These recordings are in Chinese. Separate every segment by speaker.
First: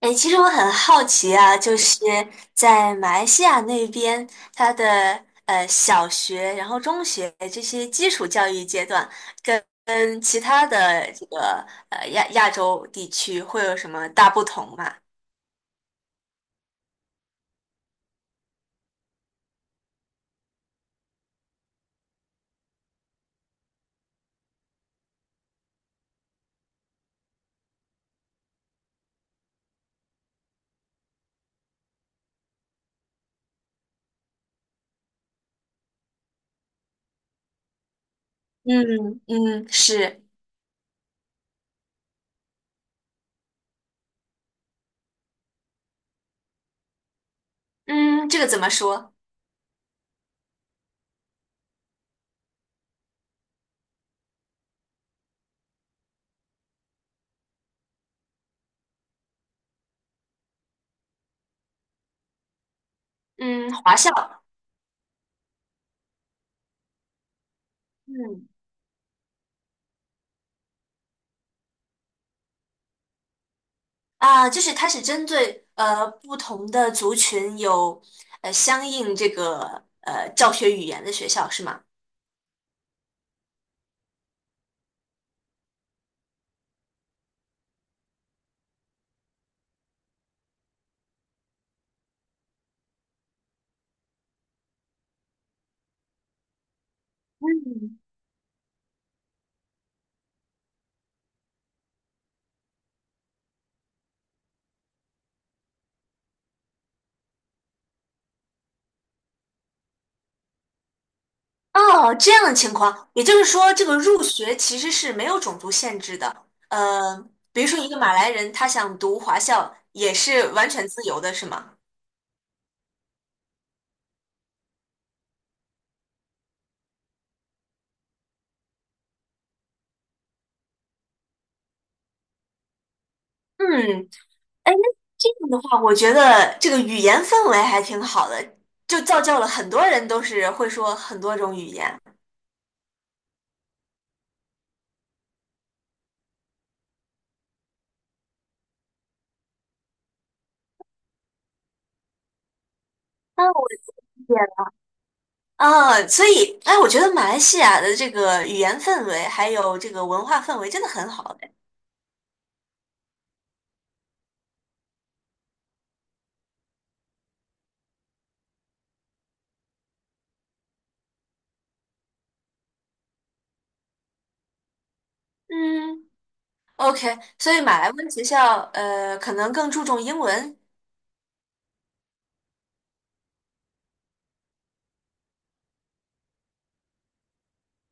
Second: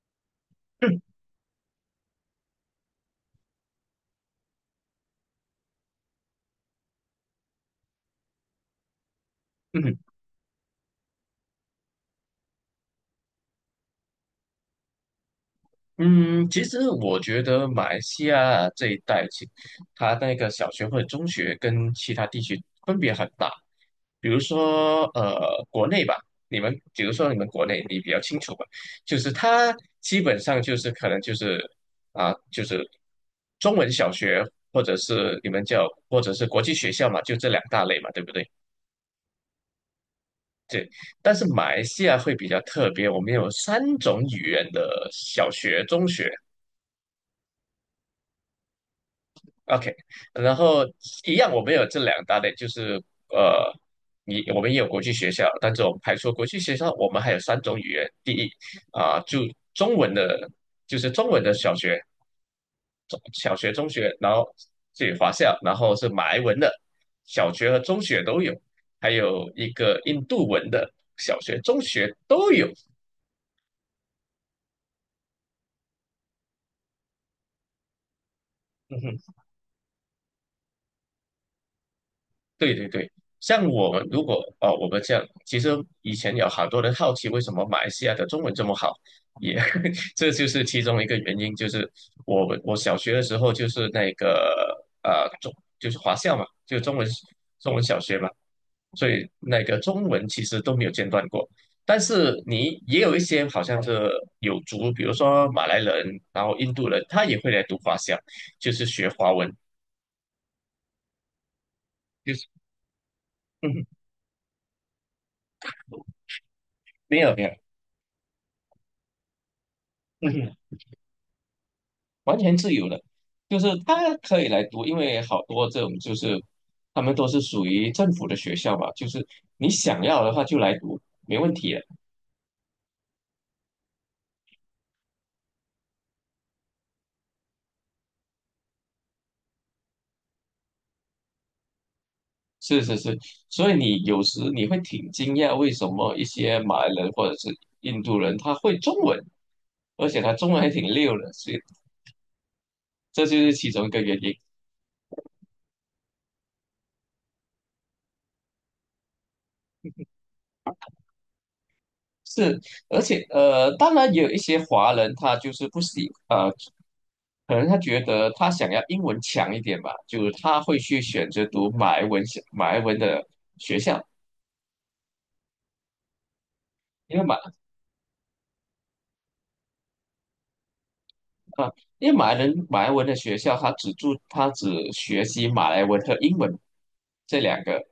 Speaker 1: 哎，其实我很好奇啊，就是在马来西亚那边，它的小学，然后中学这些基础教育阶段，跟 跟其他的这个呃亚亚洲地区会有什么大不同吗？
Speaker 2: 嗯，其实我觉得马来西亚这一带，其它那个小学或者中学跟其他地区分别很大。比如说，国内吧，你们比如说你们国内，你比较清楚吧，就是它基本上就是可能就是就是中文小学或者是国际学校嘛，就这两大类嘛，对不对？
Speaker 1: 嗯嗯，是，
Speaker 2: 对。但是马来西亚会比较特别，我们有三种语言的小学、中学。
Speaker 1: 嗯，这个怎么说？
Speaker 2: OK，然后一样，我们有这两大类，就是呃，我们也有国际学校，但是我们排除国际学校，我们还有三种语言。第一就中文的，就是中文的小学、中小
Speaker 1: 嗯，
Speaker 2: 学、中
Speaker 1: 华校，
Speaker 2: 学，然后这有华校，然后是马来文的小学和中学都
Speaker 1: 嗯
Speaker 2: 有，还有一个印度文的小学、中学都有。
Speaker 1: 就是它是针对不同的族群有相应这 个教学语言的学校是吗？
Speaker 2: 对对对，像我们如果哦，我们这样，其实以前有好多人好奇为什么马来西亚的中文这么好，也 这就是其中一个原因，就是我小学的时候就是那个就是华校嘛，就中文
Speaker 1: 嗯。
Speaker 2: 小学嘛，所以那个中文其实都没有间断过。但是你也有一些好像是有族，比如说马来人，然后印度人，他也会来读华校，就是学华文，
Speaker 1: 哦，这
Speaker 2: 就
Speaker 1: 样
Speaker 2: 是
Speaker 1: 的情况，也就是说，这个 入学其实是没有种族限制的。呃，
Speaker 2: 没有没有。
Speaker 1: 比如说一个马来人，他想读华校也是完 全自由的，是吗？
Speaker 2: 完全自由的，就是他可以来读，因为好多这种就是他们都是属于政府的学校嘛，就是你想要的话就来读，没问题的。
Speaker 1: 嗯，哎，那这样的话，我觉得这个语言氛围还挺好的，就造就了很多人都是会说很多种语言。
Speaker 2: 是是是，所以你有时你会挺惊讶，为什么一些马来人或者是印度人他会中文，而且他中文还挺溜的，所以这就
Speaker 1: 啊，
Speaker 2: 是
Speaker 1: 我
Speaker 2: 其中一个原
Speaker 1: 理解
Speaker 2: 因。
Speaker 1: 了。啊，所以，哎，我觉得马来西亚的这个语言氛围还有这个文化氛围真的很好。
Speaker 2: 是，而且当然也有一些华人他就是不喜啊。可能他觉得他想要英文强一点吧，就他会去选择读马来文的学校，
Speaker 1: 嗯，OK，
Speaker 2: 因为马
Speaker 1: 所以马来文学校，可能更注重英文。
Speaker 2: 啊，因为马来文的学校，他只学习马来文和英文这两个，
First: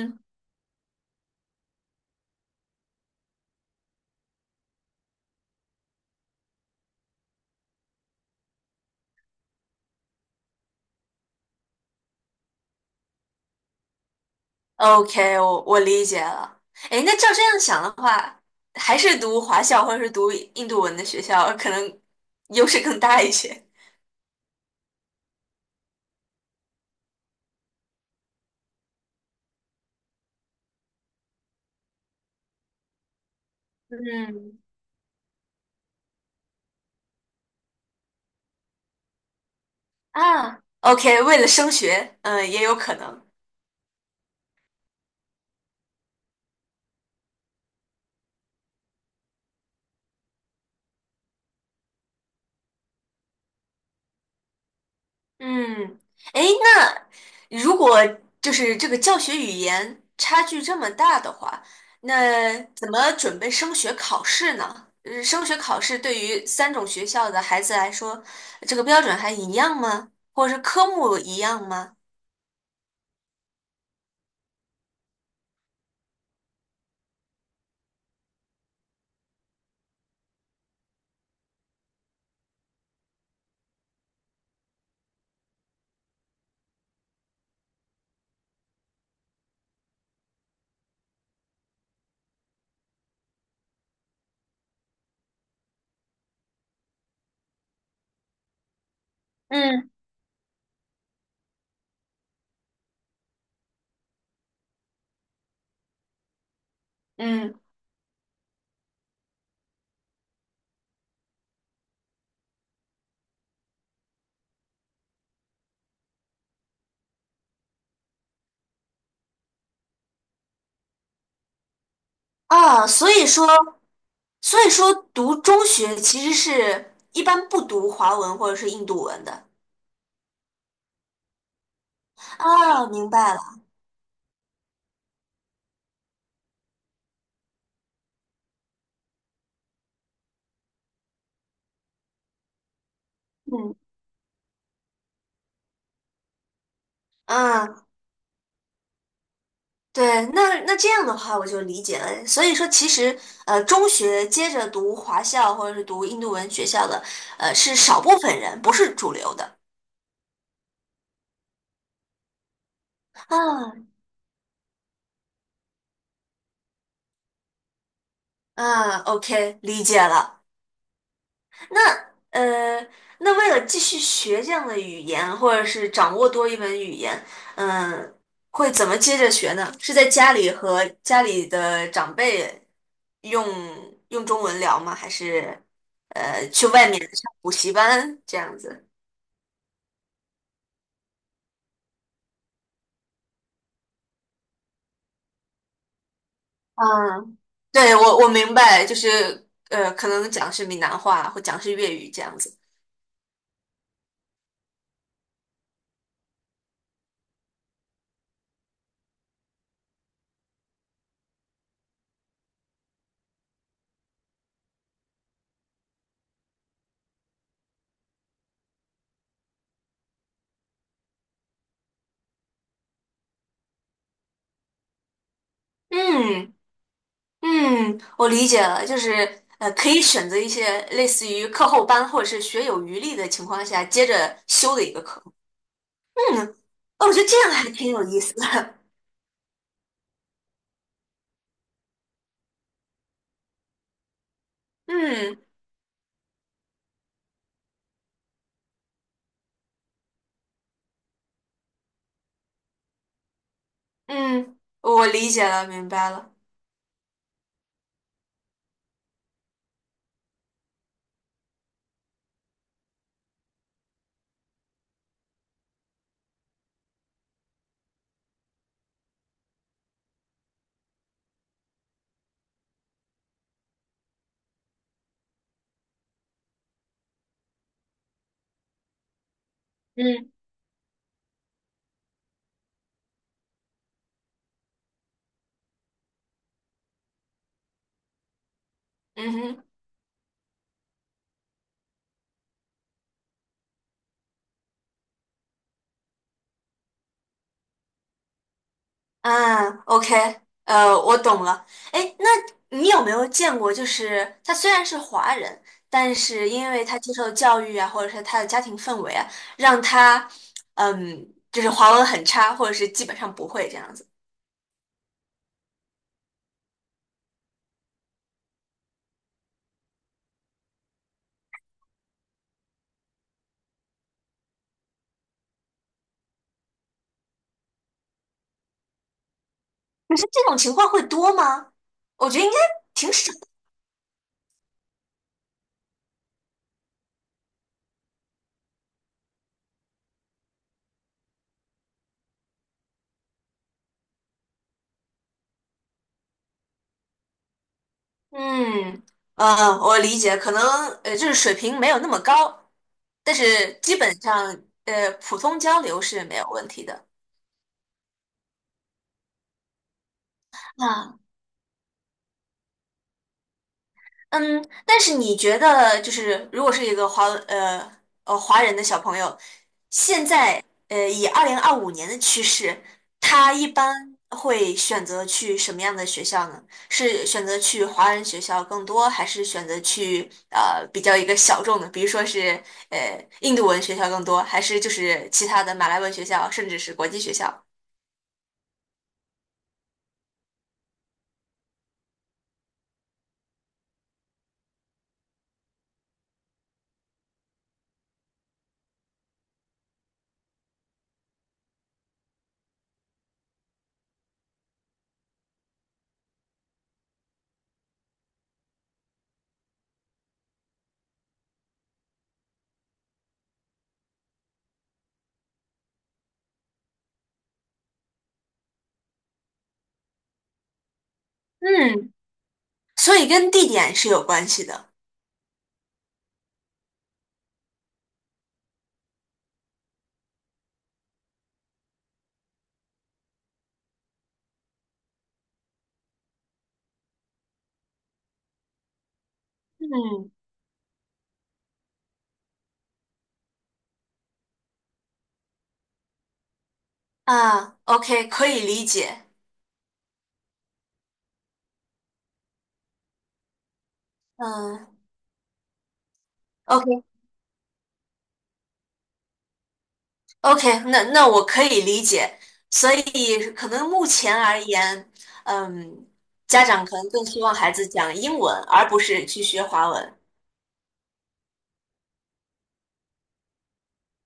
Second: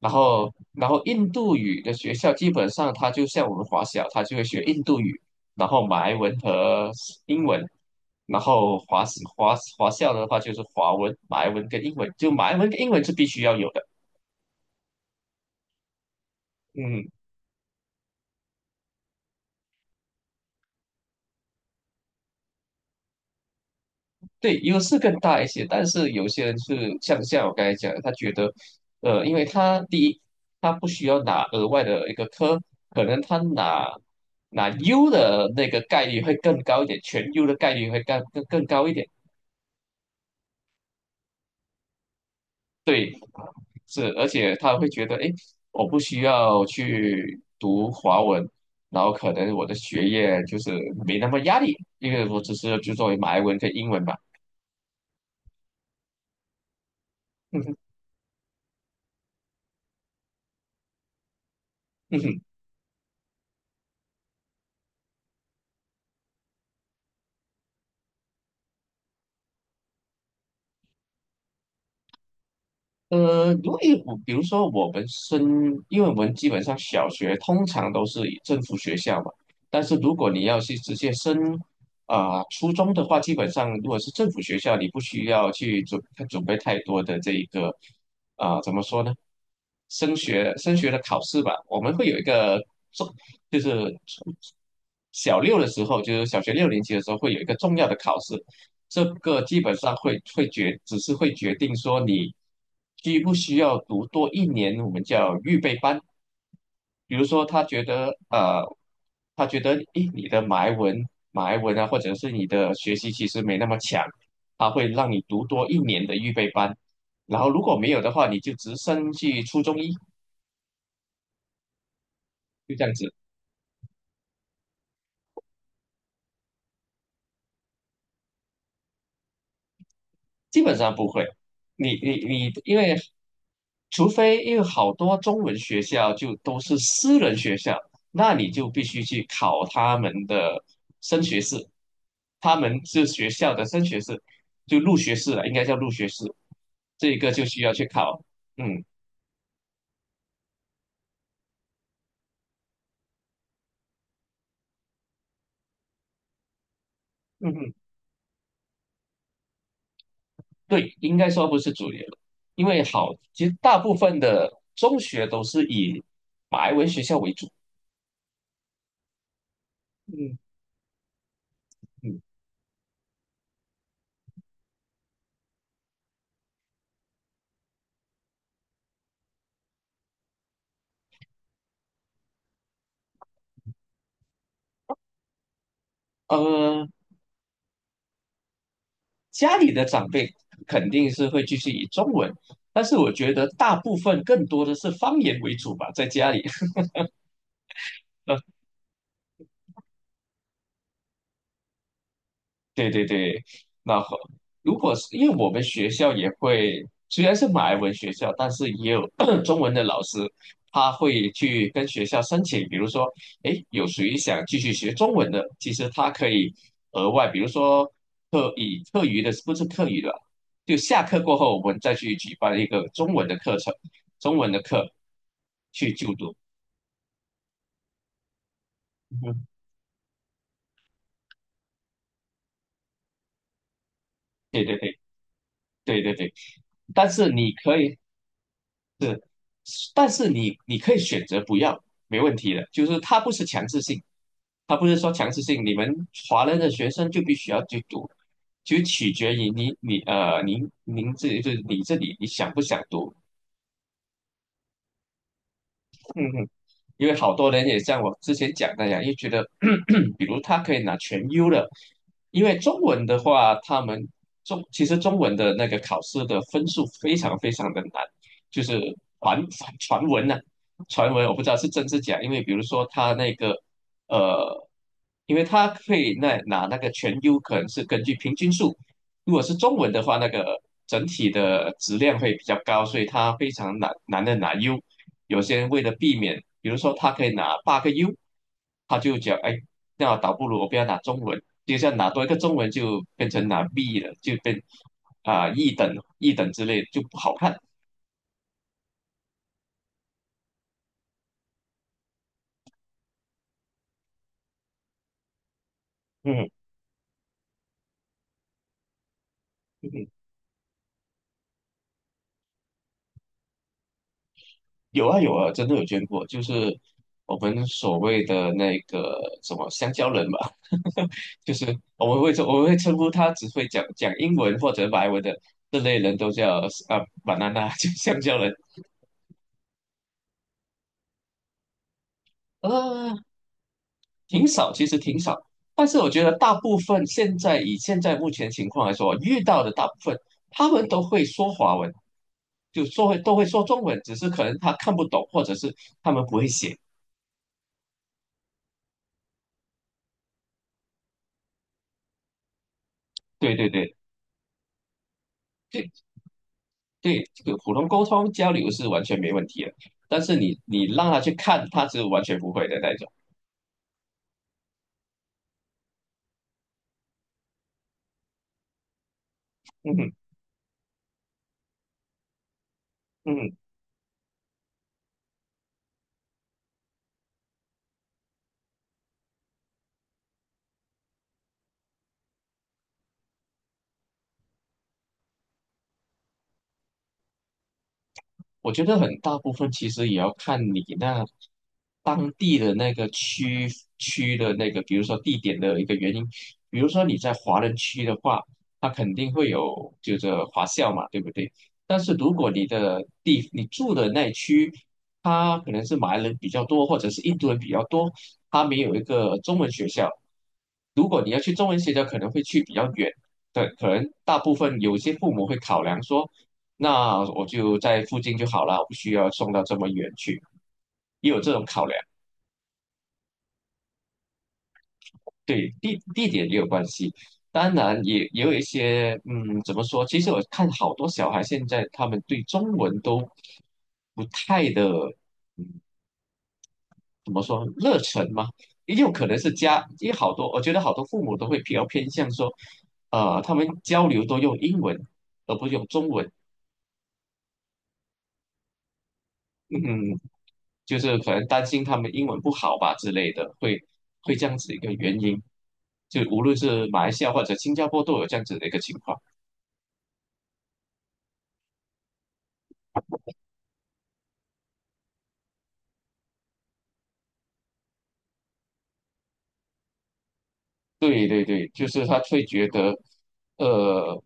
Speaker 2: 然后然后印度语的学校基本上他就像我们华小，他就会学印度语，然后马来文和英文，然后华校的话就是华文、马来文跟英文，就马来文跟英文是必须要有的，
Speaker 1: ，OK，我理解了。哎，
Speaker 2: 嗯。
Speaker 1: 那照这样想的话，还是读华校或者是读印度文的学校，可能 优势更大一些。
Speaker 2: 对，优势更大一些，但是有些人是像我刚才讲的，他觉得，因为他第一，他不需要拿额外的一个科，可能他拿
Speaker 1: 嗯
Speaker 2: 拿 U 的那个概率会更高一点，全优的概率会更高一点。
Speaker 1: 啊，OK，为了升学，嗯、也有可
Speaker 2: 对，
Speaker 1: 能。
Speaker 2: 是，而且他会觉得，哎，我不需要去读华文，然后可能我的学业就是没那么压力，因为我只是就作为马来文跟英文嘛。
Speaker 1: 嗯，哎。如 果就是这个教学语言差距这么大的话，那怎么准备升学考试呢？升学考试对于三种学校的孩子来说，这个标准还一样吗？或者是科目一样吗？
Speaker 2: 因为我比如说我们升，因为我们基本上小学通常都是以政府学校嘛，但是如果你要去直接升初中的话，基本上如果是政府学校，你不需要去准备太多的这一个怎么说呢？升学的考试吧，我们会有一个重，就是初小六的时候，就是小学六年级的时候会有一个重要的考试，这个基本
Speaker 1: 嗯
Speaker 2: 上会会决，只是会决定说你需不需要读多一年，我们叫预备班。比如说，
Speaker 1: 嗯
Speaker 2: 他觉得诶，你的埋文啊，或者是你的学习其实没那么强，他会让你读多一年的预备班。然后如果没有的话，你就直升去初中一，就这
Speaker 1: 啊，
Speaker 2: 样
Speaker 1: 所
Speaker 2: 子。
Speaker 1: 以说，所以说读中学其实是一般不读华文或者是印度文的。
Speaker 2: 基本上不会。你，
Speaker 1: 啊，明白了。
Speaker 2: 除非因为好多中文学校就都是私人学校，那你就必须去考他们的升学试，他们是学校的
Speaker 1: 嗯
Speaker 2: 升学试，就入学试了，应该叫入学试，这个就需要
Speaker 1: 嗯，
Speaker 2: 去考。嗯
Speaker 1: 对，那这样的话我就理解了。所以说，其实中学接着读华校或者是读印度文学校的，
Speaker 2: 嗯嗯，
Speaker 1: 是少部分人，不是主流的。
Speaker 2: 对，应该说不是主流，因为好，其实大
Speaker 1: 啊
Speaker 2: 部分的中学都是以白文学校为主。
Speaker 1: 啊，OK，理解
Speaker 2: 嗯
Speaker 1: 了。那
Speaker 2: 嗯。
Speaker 1: 呃，那为了继续学这样的语言，或者是掌握多一门语言，嗯、会怎么接着学呢？是在家里和家里的长辈用中文聊吗？还是去
Speaker 2: 呃，
Speaker 1: 外面上补习班这样子？
Speaker 2: 家里的长辈肯定是会继续以中文，但是我觉得大部分更多的是方言为主吧，在家里。
Speaker 1: 嗯，对，我明白，就是可能讲是闽南话或讲是粤语这样子。
Speaker 2: 对对对，那好，如果是因为我们学校也会，虽然是马来文学校，但是也有 中文的老师，他会去跟学校申请，比如说，诶，有谁想继续学中文的，其实他可以额外，比如说课余的，不是课余的，就下课过后，我们再去举办一个中文的课程，中文的课去就读。
Speaker 1: 嗯嗯，我理解了，就 是
Speaker 2: 嗯
Speaker 1: 可以选择一些类似于课后班或者是学有余力的情况下接着
Speaker 2: 对
Speaker 1: 修
Speaker 2: 对
Speaker 1: 的一
Speaker 2: 对
Speaker 1: 个课。
Speaker 2: 对对对，
Speaker 1: 嗯，哦，
Speaker 2: 但
Speaker 1: 我觉得
Speaker 2: 是
Speaker 1: 这样
Speaker 2: 你
Speaker 1: 还
Speaker 2: 可
Speaker 1: 挺
Speaker 2: 以。
Speaker 1: 有意思的。
Speaker 2: 是，但是你可以选择不要，没问题的。就是它不是强制性，它不 是说强制
Speaker 1: 嗯
Speaker 2: 性，你们华人的学生就必须要去读，就取决于你你呃您您自己就是你这里你想不想读。
Speaker 1: 嗯，我理解了，明白了。
Speaker 2: 嗯，因为好多人也像我之前讲那样，又觉得，比如他可以拿全优的，因为中文的话，他们中其实中文的那个考试的分数非常非常的难，就是传传传闻呐、传闻我不知道是真是假，因为比如说他那个呃，因为他可以拿那个全优，可能是根据平均数，如果是中文的话，那
Speaker 1: 嗯
Speaker 2: 个整体的质量会比较高，所以它非常难的拿 U。有些人为了避免，比如说他可以拿八个 U，他就
Speaker 1: 嗯
Speaker 2: 讲，哎，
Speaker 1: 哼。
Speaker 2: 那倒不如我不要拿中文，就像拿多一个中文就变成拿 B 了，就变啊、一等一等之类就不好看。
Speaker 1: 嗯，OK，我懂了。哎，那你有没有见过，就是他虽然是华人，但
Speaker 2: 嗯
Speaker 1: 是因为他接受的教育啊，或者是他的家庭氛围啊，让
Speaker 2: 嗯，嗯
Speaker 1: 他，嗯，就是华文很差，或者是基本上不会这样子。
Speaker 2: 有啊有啊，真的有捐过，就是我们所谓的那个什么香蕉人吧。就是我们会说，我们会称呼他只会讲英文或者马来文的这类人都叫banana，就香蕉人，
Speaker 1: 你说这种情况会多吗？我觉得应该挺
Speaker 2: 呃，
Speaker 1: 少。
Speaker 2: 挺少，其实挺少。但是我觉得大部分现在以现在目前情况来说，遇到的大部分他们都会说华文，就说会都会说中文，只是可能他看不懂，或者是他们不会写。
Speaker 1: 嗯，我理解，可能就是水平没有那么高，但
Speaker 2: 对对
Speaker 1: 是
Speaker 2: 对
Speaker 1: 基本上普通交
Speaker 2: 对
Speaker 1: 流是没有问题的。
Speaker 2: 对，这个普通沟通交流是完全没问题的，但是你让
Speaker 1: 那。
Speaker 2: 他去看，他是完全不会的那种。
Speaker 1: 嗯，但是你觉得，就是如果是一个华人的小朋友，
Speaker 2: 嗯哼
Speaker 1: 现在以2025年的趋势，
Speaker 2: 嗯
Speaker 1: 他
Speaker 2: 哼。
Speaker 1: 一般会选择去什么样的学校呢？是选择去华人学校更多，还是选择去比较一个小众的，比如说是印度文学校更多，还是就是其他的马来文学校，甚至是国际学校？
Speaker 2: 我觉得很大部分其实也要看你那当地的那个区的那个，比如说地点的一个原因。比如说你在华人区的话，它肯定会有就是华校嘛，对不对？但是如果你住的那区，它可能是马来人比较多，或者是印度人比较多，它没有一个中文学校。如果你要去中文学校，可能会去比较远。对，可能大部分有些父母会考量说。那我就在附近就好了，我不需要送到这么远去，也有这种考量，
Speaker 1: 嗯，所以跟地点是有关系的。
Speaker 2: 对，地点也有关系。当然也有一些，怎么说？其实我看好多小孩现在他们对中文都不太的，嗯，怎么说热忱嘛？也有可能是家，也
Speaker 1: 嗯
Speaker 2: 好多，我觉得好多父母都会比较偏向说，他们交流都用英文，而不用中文。
Speaker 1: 啊，OK，可以理解。
Speaker 2: 嗯，就是可能担心他们英文不好吧之类的，会这样子一个
Speaker 1: 嗯。
Speaker 2: 原因。就无论是马
Speaker 1: OK
Speaker 2: 来西亚或者新加坡都有这样子的一个情况。
Speaker 1: OK，那那我可以理解，所以可能目前而言，嗯，家长可能更希望孩子讲英文，而不是去学华文。
Speaker 2: 对对对，就是他会觉得，呃，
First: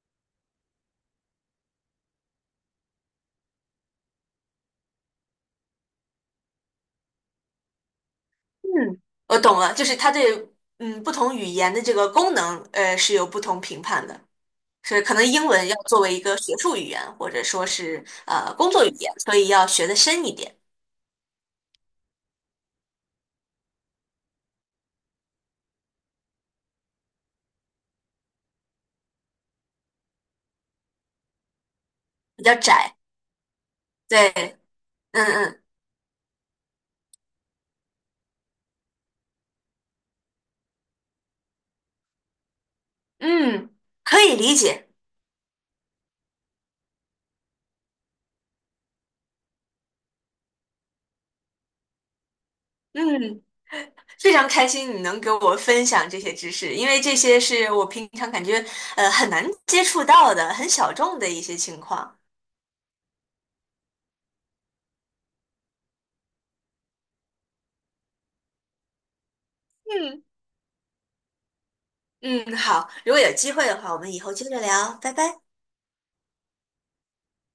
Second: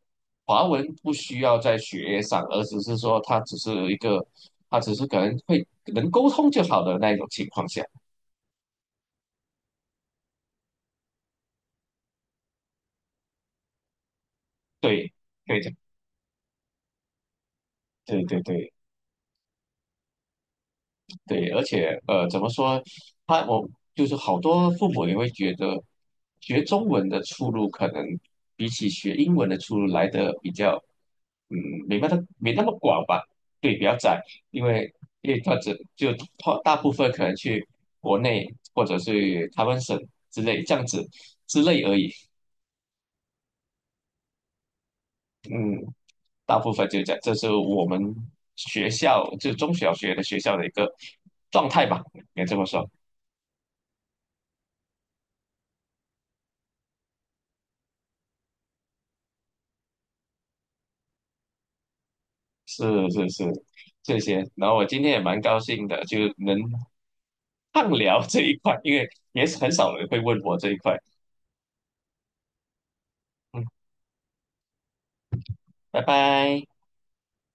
Speaker 2: 华文不需要在学业上，而只是说他只是一个，他只是可能能沟通就好的那一种情况下。
Speaker 1: 嗯，我懂了，就是他对嗯不同语言的这个功能，是有不同评判的，所以
Speaker 2: 对，
Speaker 1: 可能英
Speaker 2: 对
Speaker 1: 文
Speaker 2: 的，
Speaker 1: 要作为一个学术语言，或者说是
Speaker 2: 对对
Speaker 1: 工
Speaker 2: 对。
Speaker 1: 作语言，所以要学的深一点，
Speaker 2: 对，而且怎么说？他我就是好多父母也会觉得，学中文的出路可能比起学英文的出路来的比较，嗯，没那么
Speaker 1: 比
Speaker 2: 没
Speaker 1: 较
Speaker 2: 那么
Speaker 1: 窄。
Speaker 2: 广吧？对，比较窄，
Speaker 1: 对，
Speaker 2: 因为
Speaker 1: 嗯
Speaker 2: 因为他
Speaker 1: 嗯
Speaker 2: 只就他大部分可能去国内或者是台湾省之类这样子之类而已。
Speaker 1: 嗯，可以理解。
Speaker 2: 嗯，大部分就这样，这是我们学校就中小学的学校的一个状态吧，应该这么说。
Speaker 1: 嗯。非常开心你能给我分享这些知识，因为这些是我平常感觉很难接触到的、很小众的一些情况。
Speaker 2: 是是是，这些。然后我今天也蛮高兴的，就能畅聊这一块，因为也是很少人会
Speaker 1: 嗯
Speaker 2: 问我这一块。
Speaker 1: 嗯，好，如果有机
Speaker 2: 嗯，
Speaker 1: 会的话，我们以后接着聊，拜拜。
Speaker 2: 拜拜。